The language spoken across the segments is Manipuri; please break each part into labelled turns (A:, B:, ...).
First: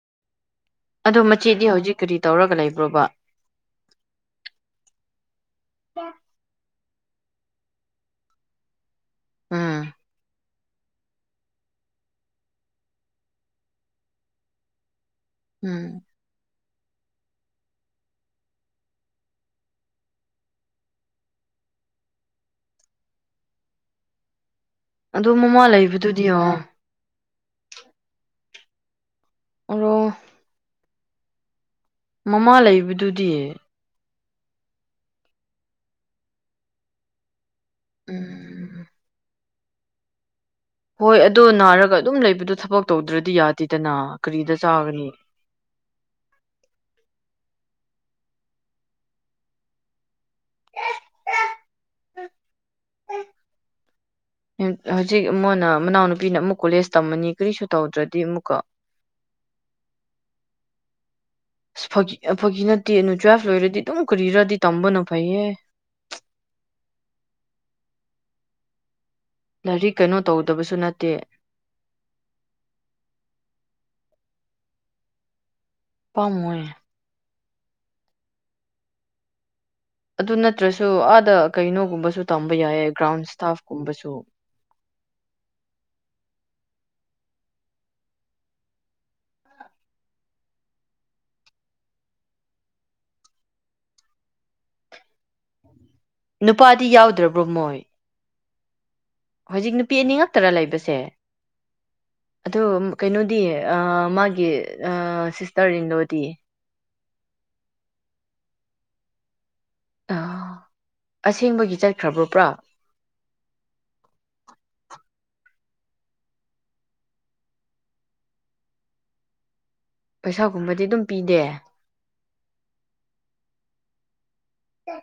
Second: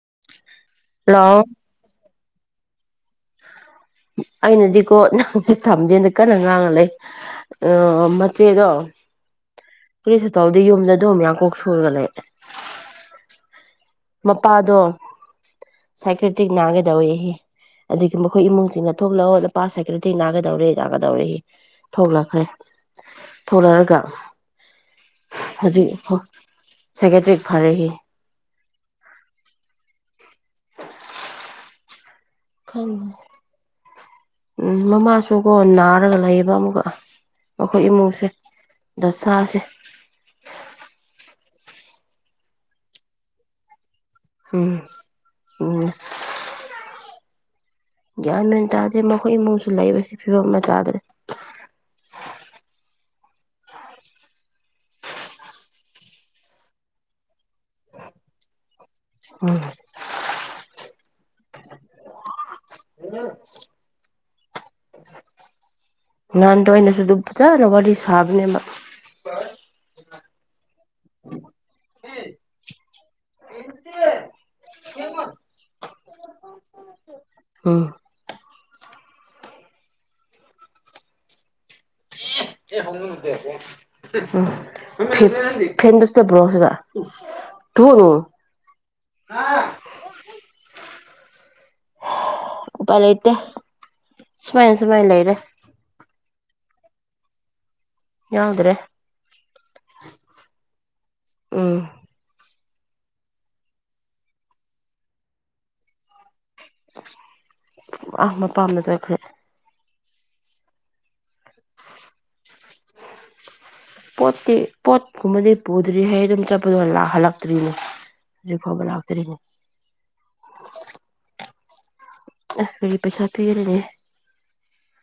A: [inaudible]
B: ꯑꯗꯣ
A: ꯂꯥꯛꯑꯣ
B: ꯃꯆꯤꯗꯤ ꯍꯧꯖꯤꯛ ꯀꯔꯤ ꯇꯧꯔꯒ ꯂꯩꯕ꯭ꯔꯣꯕ
A: ꯑꯩꯅꯗꯤꯀꯣ ꯁꯤ ꯊꯝꯖꯦꯟꯗ ꯀꯟꯅ ꯉꯥꯡꯉ ꯂꯩ ꯑ ꯃꯆꯦꯗꯣ
B: ꯎꯝ
A: ꯄꯨꯁꯦ ꯇꯧ ꯑꯗꯩ ꯌꯨꯝꯗ ꯑꯗꯨꯝꯛ ꯌꯥꯡ ꯀꯣꯛ ꯁꯨꯔꯒ ꯂꯩ ꯃꯄꯥꯗꯣ
B: ꯎꯝ
A: ꯁꯥꯀꯤ꯭ꯇꯛ ꯅꯥꯒꯗ ꯑꯣꯏꯍ ꯑꯗꯨꯒꯤ ꯃꯈꯣꯏ ꯏꯃꯨꯡꯁꯤꯡꯅ ꯊꯣꯛꯂꯛꯑ ꯍꯅ ꯄꯥꯁ ꯁꯥꯏꯀꯜꯗꯒꯤ ꯅꯥꯒꯗꯧꯔꯦ ꯅꯥꯒꯗꯧꯔꯦ ꯊꯣꯛꯂꯛꯈ꯭ꯔꯦ ꯊꯣꯛꯂꯛꯑꯒ
B: ꯑꯗꯣ ꯃꯃꯥ
A: ꯍꯧꯖꯤꯛ
B: ꯂꯩꯕꯗꯨꯗꯤ ꯑꯣ
A: ꯁꯦꯀꯦꯇꯔꯤꯛ ꯐꯔꯦ ꯍ
B: ꯔꯣ ꯃꯃꯥ
A: ꯈꯪꯗꯦ
B: ꯂꯩꯕꯗꯨꯗꯤꯌꯦ
A: ꯎꯝ ꯃꯃꯥꯁꯨꯀꯣ ꯅꯥꯔꯒ ꯂꯩꯌꯦꯕ ꯑꯃꯨꯛꯀ ꯑꯩꯣꯏ ꯏꯃꯨꯡꯁꯦ
B: ꯎꯝ
A: ꯗ ꯁꯥꯁꯦ [unintelligible]
B: ꯍꯣꯏ ꯑꯗꯣ ꯅꯥꯔꯒ ꯑꯗꯨꯝ ꯂꯩꯕꯗꯣ ꯊꯕꯛ ꯇꯧꯗ꯭ꯔꯗꯤ ꯌꯥꯗꯦꯗꯅ ꯀꯔꯤꯗ
A: ꯎꯝ
B: ꯁꯥꯒꯅꯤ
A: ꯎꯝ ꯒ꯭ꯌꯥꯟꯣꯏ ꯑꯣꯏꯅ ꯇꯥꯗꯦ ꯃꯈꯣꯏ ꯏꯃꯨꯡꯁꯨ ꯂꯩꯕꯕꯁꯤ ꯐꯤꯕꯝ ꯑꯃ ꯆꯥꯗ꯭ꯔꯦ
B: ꯍꯧꯖꯤꯛ ꯑꯃꯅ ꯃꯅꯥꯎꯅꯨꯄꯤꯅ ꯑꯃꯨꯛ ꯀꯣꯂꯦꯖ ꯇꯝꯃꯅꯤ ꯀꯔꯤꯁꯨ ꯇꯧꯗ꯭ꯔꯗꯤ ꯑꯃꯨꯛꯀ
A: ꯎꯝ
B: ꯁ ꯐꯒꯤ ꯅꯠꯇꯦ ꯑꯗꯨ ꯇꯨꯋꯦꯜꯐ ꯂꯣꯏꯔꯗꯤ ꯑꯗꯨꯝ ꯀꯨꯔꯤꯔꯗꯤ ꯇꯝꯕꯅ ꯐꯩꯌꯦ
A: ꯅꯍꯥꯟꯗꯣ ꯑꯩꯅꯁꯨ ꯑꯗꯨꯝ ꯐꯖꯅ ꯋꯥꯔꯤ ꯁꯥꯕꯅꯦꯕ
B: ꯂꯔꯤ ꯀꯩꯅꯣ ꯧꯗꯕꯁꯨ ꯅꯠꯇꯦ ꯀꯦ
A: ꯍꯃ
B: ꯄꯃꯨꯡꯜ
A: ꯎꯝ
B: ꯑꯗꯨ ꯅꯠꯇ꯭ꯔꯁꯨ ꯑꯥꯗ ꯀꯩꯅꯣꯒꯨꯝꯕꯁꯨ ꯇꯝꯕ ꯌꯥꯏꯌꯦ ꯒ꯭ꯔꯥꯎꯟ ꯏꯁꯇꯥꯐꯀꯨꯝꯕꯁꯨ
A: [unintelligible] ꯐꯦꯟꯗꯁꯇ ꯭ꯔꯣꯁ ꯊꯅ ꯎꯥꯏ ꯂꯩꯇ ꯁꯃꯥꯏ ꯁꯃꯥꯏ ꯂꯩꯔꯦ
B: ꯅꯨꯄꯥꯗꯤ ꯌꯥꯎꯗ꯭ꯔꯕ꯭ꯔꯣ ꯃꯣꯏ
A: ꯌꯥꯎꯗ꯭ꯔꯦ
B: ꯍꯧꯖꯤꯛ ꯅꯨꯄꯤ ꯑꯅꯤꯉꯛꯇꯔ ꯂꯩꯕꯁꯦ
A: ꯎꯝ
B: ꯑꯗꯣ ꯀꯩꯅꯣꯗꯤ ꯃꯥꯒꯤ ꯁꯤꯁꯇꯔ ꯏꯟꯂꯣꯗꯤ
A: ꯑꯥ ꯃꯄꯥꯝꯅ ꯆꯠꯈ꯭ꯔꯦ
B: ꯑ ꯑꯁꯦꯡꯕꯒꯤ ꯆꯠꯈ꯭ꯔꯕ꯭ꯔꯣꯕ꯭ꯔꯥ
A: ꯄꯣꯠꯇꯤ ꯄꯣꯠꯀꯨꯝꯕꯗꯤ ꯄꯨꯗ꯭ꯔꯤ ꯍꯩ ꯑꯗꯨꯝ ꯆꯠꯄꯗꯣ ꯂꯥꯛꯍꯜꯂꯛꯇ꯭ꯔꯤꯅꯦ ꯍꯧꯖꯤꯛ ꯐꯥꯎꯕ ꯂꯥꯛꯇ꯭ꯔꯤꯅꯦ
B: ꯄꯩꯁꯥꯒꯨꯝꯕꯗꯤ ꯑꯗꯨꯝ ꯄꯤꯗꯦ
A: ꯑ ꯐꯔꯤ ꯄꯩꯁꯥ ꯄꯤꯒꯅꯦ
B: ꯀ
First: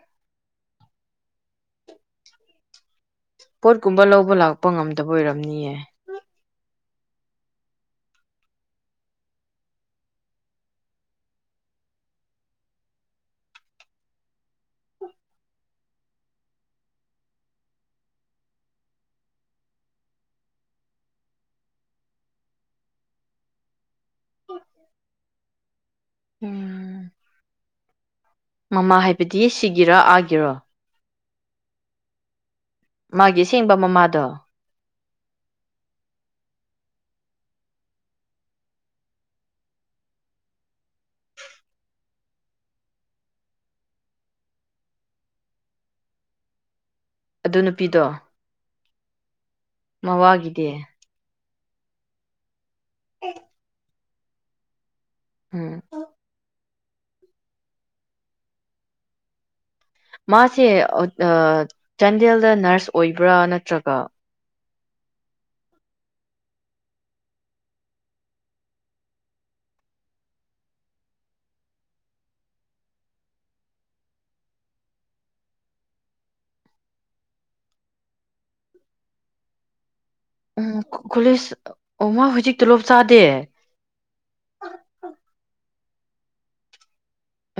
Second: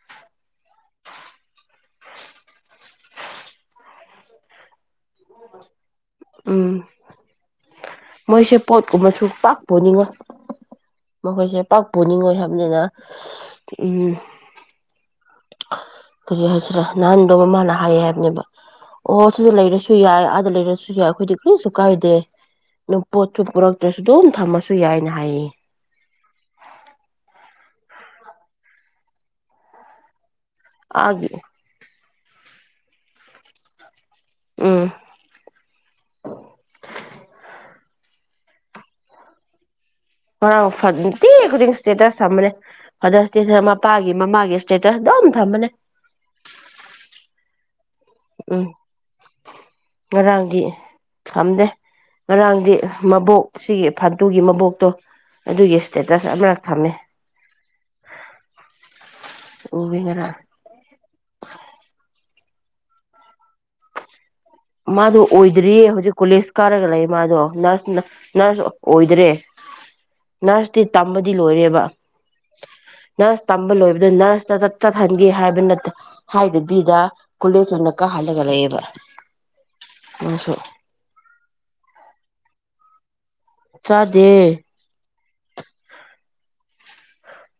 A: [unintelligible]
B: ꯄꯣꯠꯀꯨꯝꯕ ꯂꯧꯕ ꯂꯥꯛꯄ ꯉꯝꯗꯦ ꯇꯕ ꯑꯣꯏꯔꯝꯅꯤꯌꯦ
A: ꯎꯝ ꯃꯣꯏꯁꯦ ꯄꯣꯠꯀꯨꯝꯕꯨ ꯄꯥꯛꯄꯅꯤꯡꯉꯣꯏ ꯃꯈꯣꯏꯁꯦ ꯄꯥꯛꯄꯅꯤꯡꯉꯣꯏ ꯍꯥꯏꯕꯅꯤꯅ ꯎꯝ ꯀꯔꯤ ꯍꯥꯏꯁꯤꯔꯥ ꯅꯍꯥꯟꯗꯣ ꯃꯃꯥꯅ ꯍꯥꯏꯌꯦ ꯍꯥꯏꯕꯅꯦꯕ ꯑꯣꯍ ꯁꯤꯗ ꯂꯩꯔꯁꯨ ꯌꯥꯏ ꯑꯥꯗ ꯂꯩꯔꯁꯨ ꯌꯥꯏ ꯑꯩꯈꯣꯏꯗꯤ ꯀꯔꯤꯁꯨ ꯀꯥꯏꯗꯦ ꯅ ꯄꯣꯠꯁꯨ ꯇ꯭ꯔꯁꯨ ꯑꯗꯨꯝ ꯊꯝꯃꯁꯨ ꯌꯥꯏꯅ ꯍꯥꯏꯌꯦ
B: ꯎꯝ ꯃꯃꯥ ꯍꯥꯏꯕꯗꯤ ꯁꯤꯒꯤꯔ ꯑꯥꯒꯤꯔꯣ
A: ꯍꯥꯏꯦ
B: ꯃꯥꯒꯤꯁꯦꯡꯕ ꯃꯃꯥꯗꯣ
A: [unintelligible] ꯍꯔꯥꯡꯤ ꯈꯨꯗꯤꯡ ꯏꯁꯇꯦꯇꯁ ꯊꯃꯅꯦ ꯐꯗꯔ ꯏꯁꯇ ꯃꯄꯥꯒꯤ ꯃꯃꯥꯒꯤ ꯏꯁꯇꯦꯇꯁ ꯑꯗꯨꯝ ꯊꯝꯕꯅꯦ
B: ꯑꯗꯨꯅ ꯄꯤꯗ
A: ꯎꯝ
B: ꯃꯋꯥꯒꯤꯗꯤ
A: ꯈꯝꯗꯦ ꯉꯔꯥꯡꯗꯤ ꯃꯕꯣꯛ ꯁꯤꯒꯤ ꯐꯥꯗꯨꯒꯤ ꯃꯕꯣꯛꯇꯣ ꯑꯗꯨꯒꯤ
B: ꯎꯝ
A: ꯁꯇꯦꯇꯁ ꯑꯃꯔꯛ ꯊꯝꯃꯦ꯫ ꯎꯋꯦ ꯉꯔꯥꯡ
B: ꯃꯥꯁꯤ ꯑꫭ ꯑ ꯆꯥꯟꯗꯦꯜ ꯗ ꯅꯔꯁ ꯑꯣꯏꯕ꯭ꯔꯥ ꯅꯠꯇ꯭ꯔꯒ
A: ꯃꯥꯗꯣ ꯑꯣꯏꯗ꯭ꯔꯤꯌꯦ ꯍꯧꯖꯤꯛ ꯀꯣꯂꯦꯖ ꯀꯥꯔꯒ ꯂꯩ ꯃꯥꯗꯣ ꯅꯔꯁ ꯅꯔꯁ ꯑꯣꯏꯗ꯭ꯔꯦ ꯅꯔꯁꯇꯤ ꯇꯝꯕꯗꯤ ꯂꯣꯏꯔꯦꯕ ꯅꯔꯁ ꯇꯝꯕ ꯂꯣꯏꯕꯗ ꯅꯔꯁꯇꯠ ꯆꯠꯍꯟꯒꯦ ꯍꯥꯏꯕ ꯍꯥꯏꯗꯕꯤꯗ ꯀꯣꯂꯦꯖ ꯑꯣꯏꯅ ꯀꯥꯍꯜꯂꯒ ꯂꯩꯌꯦꯕ ꯃꯥꯁꯨ
B: ꯎꯝ ꯀꫭꯂꯦꯁ ꯑꯣ ꯃꯥ ꯍꯧꯖꯤꯛ ꯇꯂꯣꯞ ꯆꯥꯗꯦ
A: ꯆꯥꯗꯦ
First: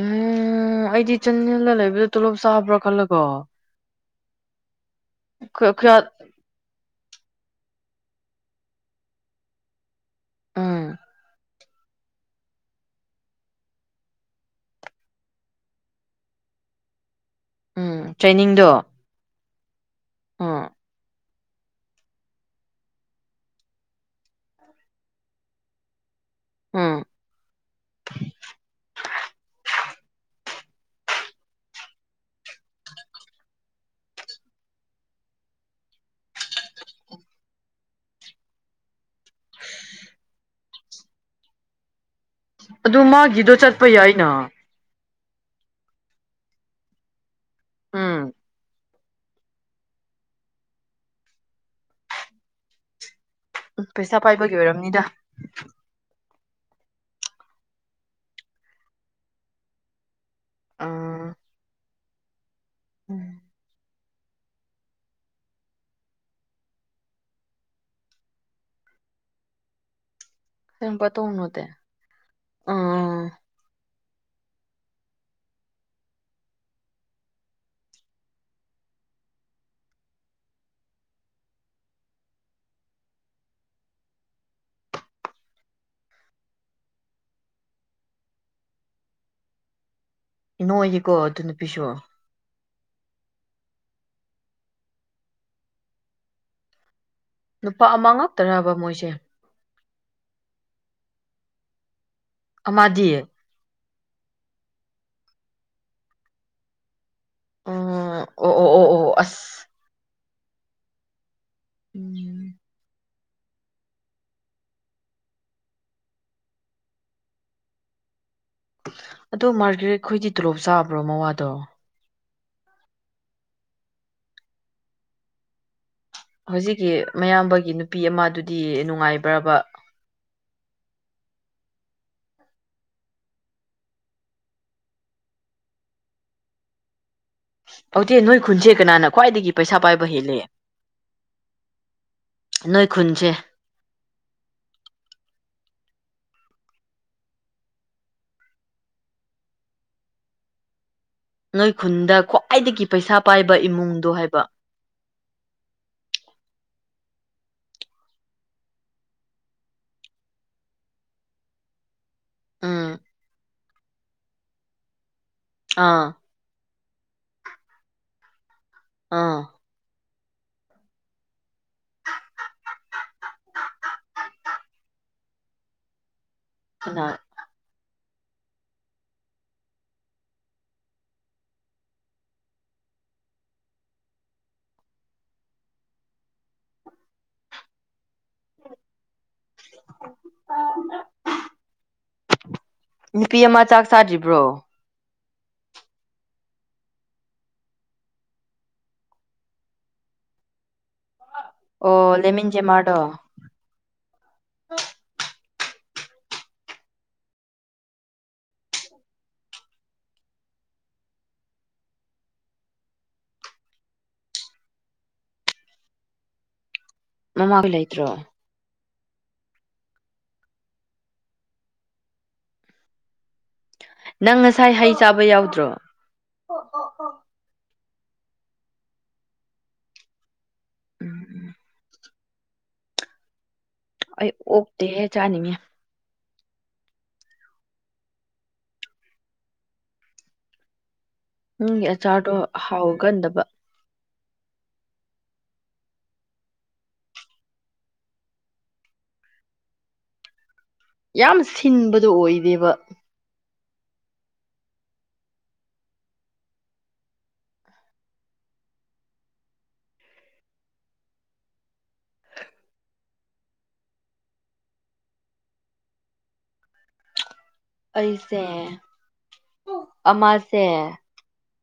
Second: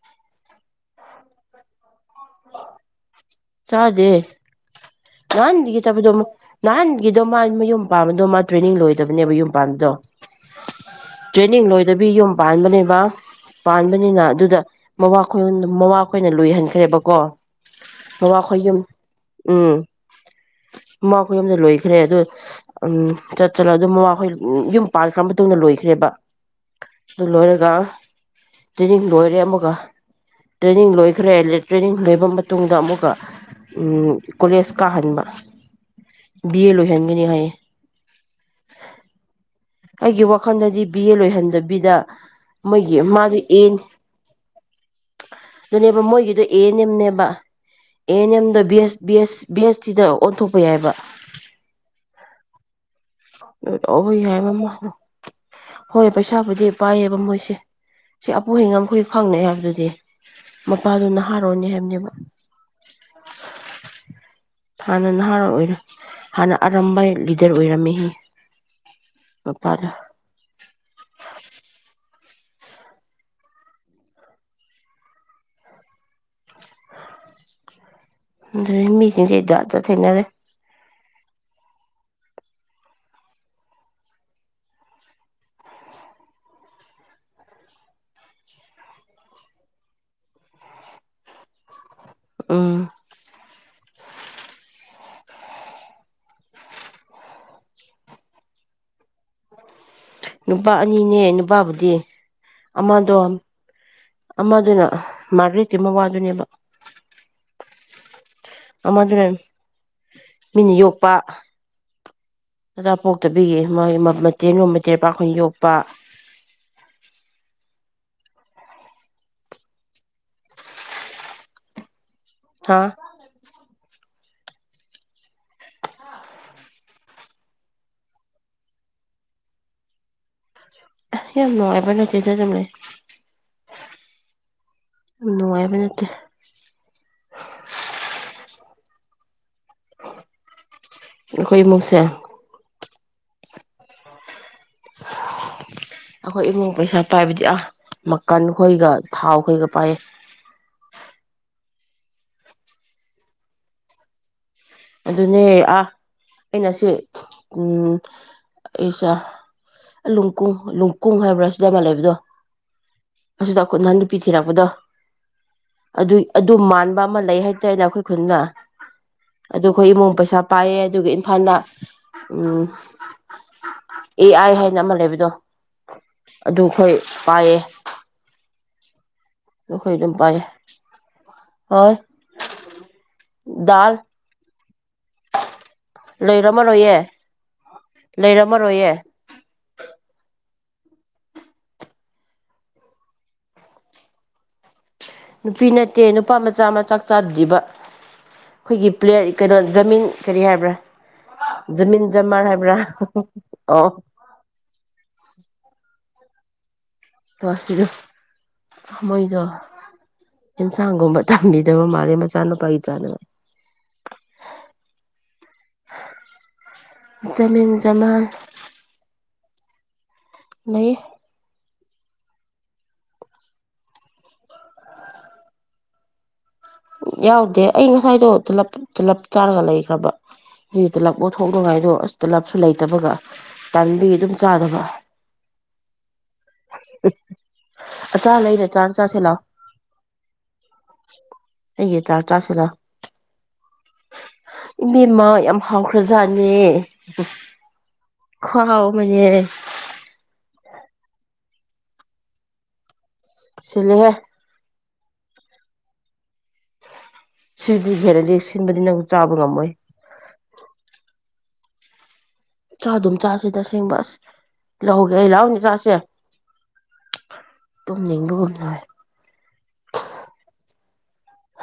B: ꯎꯝ ꯑꯩꯗꯤ ꯆꯟꯅꯜꯗ ꯂꯩꯕꯗꯨ ꯇꯣꯂꯣꯞ ꯆꯥꯕ꯭ꯔꯥ ꯈꯜꯂ
A: ꯆꯥꯖꯦ
B: ꯀꯌꯥ
A: ꯅꯍꯥꯟꯗꯒꯤ
B: ꯀꯌꯥ
A: ꯇꯕꯗꯣ ꯃꯨꯛ ꯅꯍꯥꯟꯒꯤꯗꯣ ꯃꯥ ꯃꯌꯨꯝ ꯄꯥꯕꯗꯣ ꯃꯥ ꯇ꯭ꯔꯦꯅꯤꯡ ꯂꯣꯏꯗꯕꯅꯦꯕ ꯌꯨꯝ ꯄꯥꯟꯕꯗꯣ꯫
B: ꯎꯝ
A: ꯇ꯭ꯔꯦꯅꯤꯡ ꯂꯣꯏ ꯗꯨꯕꯤ ꯌꯨꯝ ꯄꯥꯟꯕꯅꯦꯕ ꯄꯥꯟꯕꯅꯤꯅ ꯑꯗꯨꯗ ꯃꯃꯥ ꯈꫭꯏ ꯉꫭꯟꯗ ꯃꯃꯥ ꯈꯣꯏꯅ ꯂꯣꯏꯍꯟꯈ꯭ꯔꯦꯕꯀꯣ꯫
B: ꯎꯝ
A: ꯃꯈꯌꯨꯝ ꯎꯝ
B: ꯑꯥ
A: ꯃꯃꯥꯈꯣꯏ ꯑꯗ ꯂꯣꯏꯈ꯭ꯔꯦ ꯑꯗꯨ ꯎꯝ ꯆꯠ ꯆꯠꯂ ꯑꯗꯨ ꯃꯃꯥꯈꯣꯏ ꯌꯨꯝ ꯄꯥꯟꯜꯈ꯭ꯔ ꯃꯇꯨꯡꯗ ꯂꯣꯏꯈ꯭ꯔꯦꯕ
B: ꯎꯝ
A: ꯑꯗꯨ ꯂꯣꯏꯔꯒ ꯇ꯭ꯔꯦꯅꯤꯡ ꯂꯣꯏꯔꯦ ꯑꯃꯨꯛꯀ ꯇ꯭ꯔꯦꯅꯤꯡ ꯂꯣꯏꯈ꯭ꯔꯦ ꯇ꯭ꯔꯦꯅꯤꯡ ꯂꯣꯏꯕ ꯃꯇꯨꯡꯗ ꯑꯃꯨꯛ ꯎꯝ ꯀꯣꯂꯦꯖ ꯀꯥꯍꯟꯕ ꯕꯤ ꯑꯦ ꯂꯣꯏꯍꯟꯒꯅꯤ ꯍꯥꯏꯌꯦ ꯑꯩꯒꯤ ꯋꯥꯈꯜꯗꯗꯤ ꯕꯤ ꯑꯦ ꯂꯣꯏꯍꯟꯗꯕꯤꯗ
B: ꯑꯗꯨ
A: ꯃꯣꯏꯒꯤ ꯃꯥꯗꯨ
B: ꯃꯥꯒꯤꯗꯣ
A: ꯑꯦꯟ
B: ꯆꯠꯄ ꯌꯥꯏꯅ
A: ꯑꯗꯨꯅꯦꯕ ꯃꯣꯏꯒꯤꯗꯣ ꯑꯦꯟꯦꯝꯅꯦꯕ
B: ꯎꯝ
A: ꯑꯦꯟꯦꯝꯗ ꯁ ꯕꯤ ꯕꯤ ꯑꯦꯁ ꯇꯤꯗ ꯑꯣꯟꯊꯣꯛꯄ ꯌꯥꯏꯕ
B: ꯄꯩꯁꯥ ꯄꯥꯏꯕꯒꯤ
A: ꯍꯥꯏ
B: ꯑꯣꯏꯔꯝꯅꯤꯗ
A: ꯍꯣꯏ ꯏꯁꯥꯕꯨꯗꯤ ꯄꯥꯏꯌꯦꯕ ꯃꯣꯏꯁꯦ ꯁꯤ ꯑꯄꯣꯍꯩꯉ ꯑꯩꯈꯣꯏ ꯈꯪꯅꯩ ꯍꯥꯏꯕꯗꯨꯗꯤ ꯃꯄꯥꯗꯨ
B: ꯎꯝ
A: ꯅꯍꯥꯔꯣꯟꯅꯦ ꯍꯥꯏꯕꯅꯦꯕ꯫ ꯍꯥꯟꯅ ꯅꯍꯥꯔꯣꯜ ꯑꯣꯏꯔ ꯍꯥꯟꯅ ꯑꯔꯝꯕꯥꯏ ꯂꯤꯗꯔ ꯑꯣꯏꯔꯝꯑꯦ꯫ ꯎꯝ ꯀꯄꯔ
B: ꯍꯄ ꯇꯧꯅꯗꯦ ꯑ
A: ꯑ ꯃꯤꯆꯗꯗ ꯊꯦꯡꯅꯗ
B: ꯏ ꯅꯣꯒꯤꯀꯣ ꯑꯗꯨ ꯅꯨꯄꯤꯁꯨ꯫
A: ꯎꯝ
B: ꯅꯨꯄꯥ ꯑꯃ ꯉꯛꯇꯅꯕ ꯃꯣꯏꯁꯦ
A: ꯅꯨꯄꯥ ꯑꯅꯤꯅꯦ ꯅꯨꯄꯥꯕꯨꯗꯤ꯫
B: ꯑꯃꯗꯤ
A: ꯑꯃꯗꫭ ꯑꯃꯗꯨꯅ ꯃꯥꯔꯒꯔꯤꯠꯀꯤ ꯃꯋꯥꯗꯨꯅꯦꯕ
B: ꯎꯝ ꯑꯣ ꯑꯣ ꯑꯣ ꯑꯣ
A: ꯑꯃꯗ
B: ꯑꯁ
A: ꯃꯤꯅ ꯌꯣꯛꯄ
B: ꯎꯝ
A: ꯑꯆꯥ ꯄꯣꯛꯇꯕꯤꯒꯤ ꯃꯣꯏ ꯃꯆꯦꯜ ꯔꯨꯝ ꯃꯆꯦ ꯄꯥꯛꯈꯣꯏ ꯌꯣꯛꯄ
B: ꯑꯗꯣ ꯃꯥꯔꯒꯦꯠ ꯑꯩꯈꯣꯏꯗꯤ ꯇꯣꯂꯣꯞ ꯆꯥꯕ꯭ꯔꯣ ꯃꯋꯥꯗꯣ
A: ꯍꯥꯥ
B: ꯍꯧꯖꯤꯛꯀꯤ ꯃꯌꯥꯝꯕꯒꯤ ꯅꯨꯄꯤ ꯑꯃꯗꯨꯗꯤ ꯅꯨꯡꯉꯥꯏꯕ꯭ꯔꯕ
A: ꯍ ꯅ ꯑꯦꯕꯅ ꯀꯖ ꯆꯝ ꯂꯩ ꯅꯣꯡꯉꯃꯤꯅꯠꯇ
B: ꯑꯣꯇꯦ ꯅꯣꯏ ꯈꯨꯟꯁꯦ ꯀꯅꯥꯅ ꯈ꯭ꯋꯥꯏꯗꯒꯤ ꯄꯩꯁꯥ ꯄꯥꯏꯕ ꯍꯦꯜꯂꯦ
A: ꯑꯩꯏꯃꯨꯁꯦ
B: ꯈꯨꯨꯟꯖꯦ
A: ꯑꯩꯈꯣꯏ ꯏꯃꯨꯡ ꯄꯩꯁꯥ ꯄꯥꯏꯕꯗꯤ ꯑꯥ ꯃꯈꯀꯟꯈꯣꯏꯒ ꯊꯥꯎ ꯈꯈꯣꯏꯒ ꯄꯥꯏꯌꯦ
B: ꯅꯣꯏ ꯈꯨꯟꯗ ꯈ꯭ꯋꯥꯏꯗꯒꯤ ꯄꯩꯁꯥ ꯄꯥꯏꯕ ꯏꯃꯨꯡꯗꯣ ꯍꯥꯏꯕ
A: ꯑꯗꯨꯅꯦ ꯑꯥ ꯑꯩꯅ ꯁꯤ ꯎ ꯑꯩꯁ ꯂꯅꯨꯡꯀꯨꯡ ꯂꯅꯨꯡꯀꯨꯡ ꯍꯥꯏꯕ꯭ꯔꯥ ꯁꯤꯗ ꯑꯃ ꯂꯩꯕꯗꯣ
B: ꯎꯝ
A: ꯑꯗꯨꯗ ꯑꯩꯈꯣꯏ ꯅꯍꯥꯟ ꯅꯨꯄꯤ ꯊꯤꯔꯛꯄꯗꯣ
B: ꯑꯥ
A: ꯑꯗꯨꯏ ꯑꯗꯨ ꯃ ꯑꯃ ꯂꯩ ꯍꯥꯏꯇꯥꯔꯦꯅꯦ ꯑꯩꯈꯣꯏ ꯈꯨꯟꯒ ꯑ
B: ꯑꯥ
A: ꯑꯩꯈꯣꯏ ꯏꯃꯣꯝ ꯄꯩꯥ ꯄꯩꯁꯥ ꯄꯥꯏꯌꯦ ꯑꯗꯨꯒ ꯏꯝꯐꯥꯜꯗ ꯎꯝ ꯑꯦ ꯑꯥꯏ ꯍꯥꯏꯅ ꯑꯃ ꯂꯩꯕꯗꯣ ꯑꯗꯨ ꯑꯩꯈꯣꯏ
B: ꯀꯅꯥ
A: ꯄꯥꯏꯌꯦ ꯑꯩꯈꯣꯏ ꯑꯗꯨꯝ ꯄꯥꯏꯌꯦ ꯍꯣꯏ ꯗꯥꯜ ꯂꯩꯔꯝꯃꯔꯣꯏꯌꯦ ꯂꯩꯔꯝꯃꯔꯣꯏꯌꯦ
B: ꯅꯨꯄꯤ ꯑꯃ ꯆꯥꯛ ꯆꯥꯗ꯭ꯔꯤꯕ꯭ꯔꯣ
A: ꯅꯨꯄꯤ ꯅꯠꯇꯦ ꯅꯨꯄꯥ ꯃꯆꯥ ꯃ ꯆꯥꯛ ꯆꯥꯗ꯭ꯔꯤꯕ ꯑꯩꯈꯣꯏꯒꯤ ꯄ꯭ꯂꯦꯌꯔ ꯀꯩꯅꯣ ꯖꯃꯤꯟ ꯀꯔꯤ ꯍꯥꯏꯕ꯭ꯔꯥ
B: ꯑꯣ
A: ꯃꯤꯟ ꯖꯃꯔ
B: ꯂꯦꯃꯤꯟ
A: ꯍꯥꯏꯕ꯭ꯔꯥ
B: ꯖꯦꯃꯥꯔꯗꯣ
A: ꯑꯣ ꯇꯣ ꯑꯁꯤꯗ ꯃꯣꯏꯗꯣ ꯑꯦꯟꯁꯥꯡꯒꯨꯝꯕ ꯊꯝꯕꯤꯗꯕ ꯃꯥꯜꯂꯦ ꯃꯆꯥꯅꯨꯄꯥꯒꯤ ꯆꯥꯅꯕ ꯃꯤꯟ
B: ꯃꯃꯥꯈꯣꯏ ꯂꯩꯇ꯭ꯔꯣ
A: ꯃꯥꯟ ꯂꯩ
B: ꯅꯪ ꯉꯁꯥꯏ ꯍꯩ ꯆꯥꯕ ꯌꯥꯎꯗ꯭ꯔꯣ
A: ꯌꯥꯎꯗꯦ ꯑꯩ ꯉꯁꯥꯏꯗꯣ ꯇꯂꯞ ꯇꯂꯞ ꯆꯥꯔꯒ ꯂꯩꯈ꯭ꯔꯕ ꯅꯒꯤ ꯇꯂꯞ
B: ꯎꯝ
A: ꯑꯣꯠꯊꯣꯛꯅꯉꯥꯏꯗꯣ ꯑꯁ ꯇꯂꯞꯁꯨ ꯂꯩꯇꯕꯒ ꯇꯥꯟꯕꯤ
B: ꯑꯩ
A: ꯑꯗꯨꯝ ꯆꯥꯗꯕ
B: ꯑꯣꯛꯇꯦꯍꯦ ꯆꯥꯅꯤꯡꯉꯦ
A: ꯑꯆꯥ ꯂꯩꯔꯦ ꯆꯥ ꯆꯁꯤ ꯂꯥꯛꯑꯣ
B: ꯅꯪꯒꯤ ꯑꯆꯥꯔꯗꯣ ꯍꯥꯎꯒꯟꯗꯕ
A: ꯏꯕꯤꯃ ꯌꯥꯝ ꯍꯥꯎꯈ꯭ꯔꯖꯥꯠꯅꯦ ꯈꯥꯎ ꯑꯃꯅꯦ
B: ꯌꯥꯝ ꯁꯤꯟꯕꯗꯨ ꯑꯣꯏꯗꯦꯕ
A: ꯁꯤꯂꯦꯍꯦ ꯁꯤꯗꯤ ꯈꯦꯔꯗꯤ ꯁꯤꯟꯕꯗꯤ ꯅꯪ ꯆꯥꯕ ꯉꯝꯃꯣꯏ ꯆꯥ ꯑꯗꯨꯝ ꯆꯥꯁꯦ ꯇꯁꯦꯡꯕ ꯑꯁ ꯂꯧꯒꯦ ꯑꯩ ꯂꯥꯛꯎꯅꯦ ꯆꯥꯁꯦ
B: ꯑꯩꯁꯦ
A: ꯇꯨꯝꯅꯤꯡꯕꯒꯨꯝ ꯇꯧꯋꯦ
B: ꯑꯃꯥꯁꯦ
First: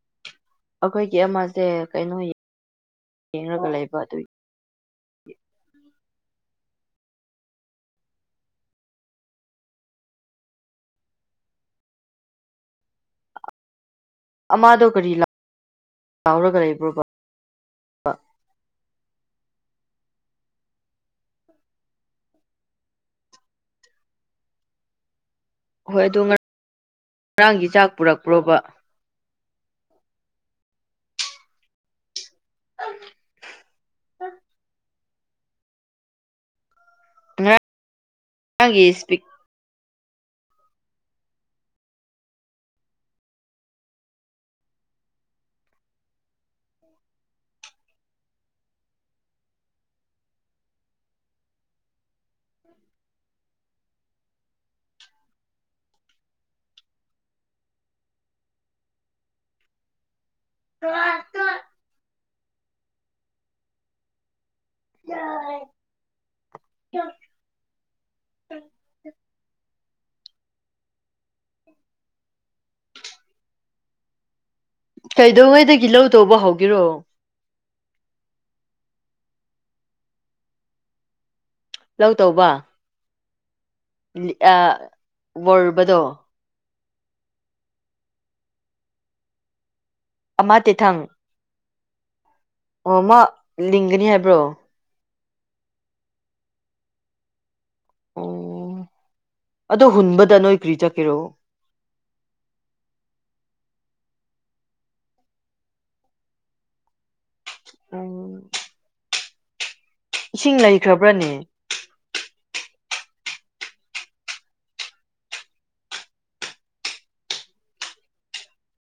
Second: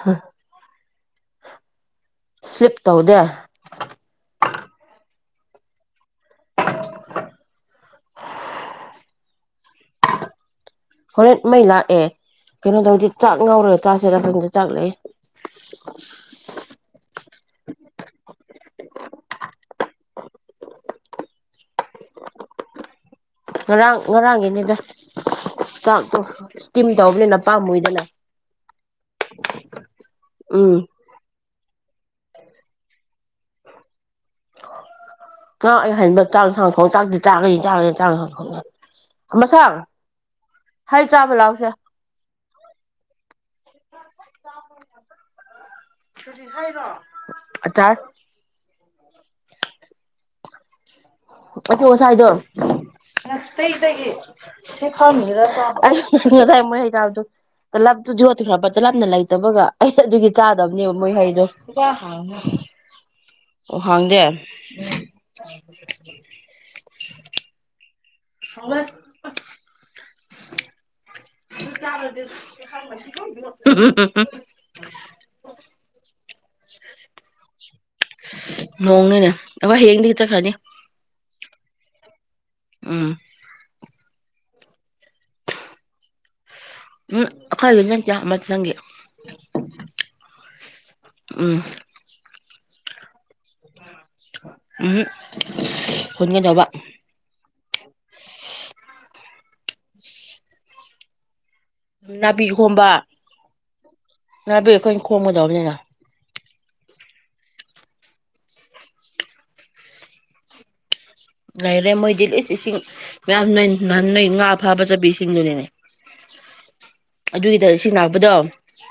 A: ꯍꯥ
B: ꯑꯩꯈꯣꯏꯒꯤ ꯑꯃꯁꯦ ꯀꯩꯅꯣ
A: ꯁ꯭ꯂꯤꯞ ꯇꯧꯗꯦ
B: ꯌꯦꯡꯉꯒ ꯂꯩꯕ ꯑꯗꯨꯏ ꯍ
A: [unintelligible] ꯍꯣꯔꯦꯟ ꯃꯩ ꯂꯥꯛꯑꯦ ꯀꯩꯅꯣ ꯇꯧꯗꯤ ꯆꯥꯛ ꯉꯥꯎꯔ
B: ꯑꯃꯥꯗꯣ ꯀꯔꯤ ꯂꯥꯎꯔꯒ ꯂꯩꯕ꯭ꯔꯣꯕ
A: ꯉꯔꯥꯡ ꯉꯔꯥꯡꯒꯤꯅꯤꯗ
B: ꯍꯣꯏ
A: ꯆꯥꯛꯇꯣ
B: ꯑꯗꯣ
A: ꯏꯁꯇꯤꯝ ꯇꯧꯕꯅꯤꯅ
B: ꯉꯔꯥꯡꯒꯤ ꯆꯥꯛ
A: ꯄꯥꯝꯃꯨꯗꯅ
B: ꯄꯨꯔꯛꯄ꯭ꯔꯣꯕ
A: ꯎꯝ ꯀ ꯍꯥꯏꯕ ꯆꯥꯛ ꯊꯥꯡ ꯊꯣꯡ ꯆꯥꯛꯗꯤ ꯆꯥꯈꯅꯤ ꯆꯥꯈꯅꯤ ꯆꯥꯡ ꯍꯪ
B: ꯉꯔꯥꯡꯒꯤ ꯏꯁꯄꯤꯛ
A: ꯊ ꯁ ꯍꯜ ꯆꯥꯕ ꯂꯥꯎꯁꯦ ꯆꯥ ꯑꯊꯧ ꯑꯁꯥꯏꯗꯣ ꯉꯁꯥꯏ ꯃꯣꯏ ꯍꯩꯕꯗ ꯇꯂꯞꯇꯨ ꯌꯣꯠꯈ꯭ꯔꯕ ꯇꯂꯞꯅ ꯂꯩꯇꯕꯒ ꯑꯩ ꯑꯗꯨꯒꯤ ꯆꯥꯗꯕꯅꯦꯕ ꯃꯣꯏ ꯍꯩꯗꯣ ꯑꯣ ꯍꯥꯡꯗꯦ ꯎꯝ
B: ꯀ
A: ꯁꯋꯥꯥꯏ ꯎꯝ
B: ꯀꯩꯗꯧꯉꯩꯗꯒꯤ ꯂꯧ ꯇꯧꯕ ꯍꯧ ꯒꯔꯣ
A: ꯅꯣꯡꯅꯤꯅꯦ ꯑꯕ ꯍꯌꯦꯡꯗꯤ ꯈꯤꯇ ꯈꯔꯅꯤ
B: ꯂꯧ ꯇꯧꯕ
A: ꯎꯝ
B: ꯑ ꯋꯥꯕꯗꯣ
A: ꯎꯝ ꯑꯩꯈꯣꯏ ꯑꯗꯨꯪ ꯀ ꯑꯃ ꯆꯪꯒꯦ
B: ꯑꯃ ꯇꯤꯊꯪ
A: [unintelligible]
B: ꯑꯣꯃ ꯂꯤꯡꯒꯅꯤ ꯍꯥꯏꯕ꯭ꯔꯣ
A: ꯍꯗꯕ
B: ꯑꯣ ꯑꯗꯣ ꯍꯨꯟꯕꯗ ꯅꯣꯏ ꯀ꯭ꯔꯤ ꯆꯠꯀꯦꯔꯣ
A: ꯅꯥꯄꯤ ꯈꯣꯝꯕ ꯅꯥꯄꯤ ꯑꯩꯈꯣꯏꯅ ꯈꯣꯝꯒꯗꯕꯅꯤꯅ
B: ꯎꯝ ꯏꯁꯤꯡ ꯂꯩꯈ꯭ꯔ꯫
A: ꯂꯩꯔꯦ ꯃꯣꯏꯗꯤ ꯂꯤꯁ ꯏꯁꯤꯡ꯫ ꯃꯌꯝ ꯅꯣꯢ ꯅꯣꯏ ꯉꯥ ꯐꯥꯕ ꯆꯠꯄꯥ ꯏꯁꯤꯡꯗꯨꯅꯤꯅꯦ ꯑꯗꯨꯒꯤꯗ ꯏꯁꯤꯡ ꯂꯥꯛꯄꯗꯣ꯫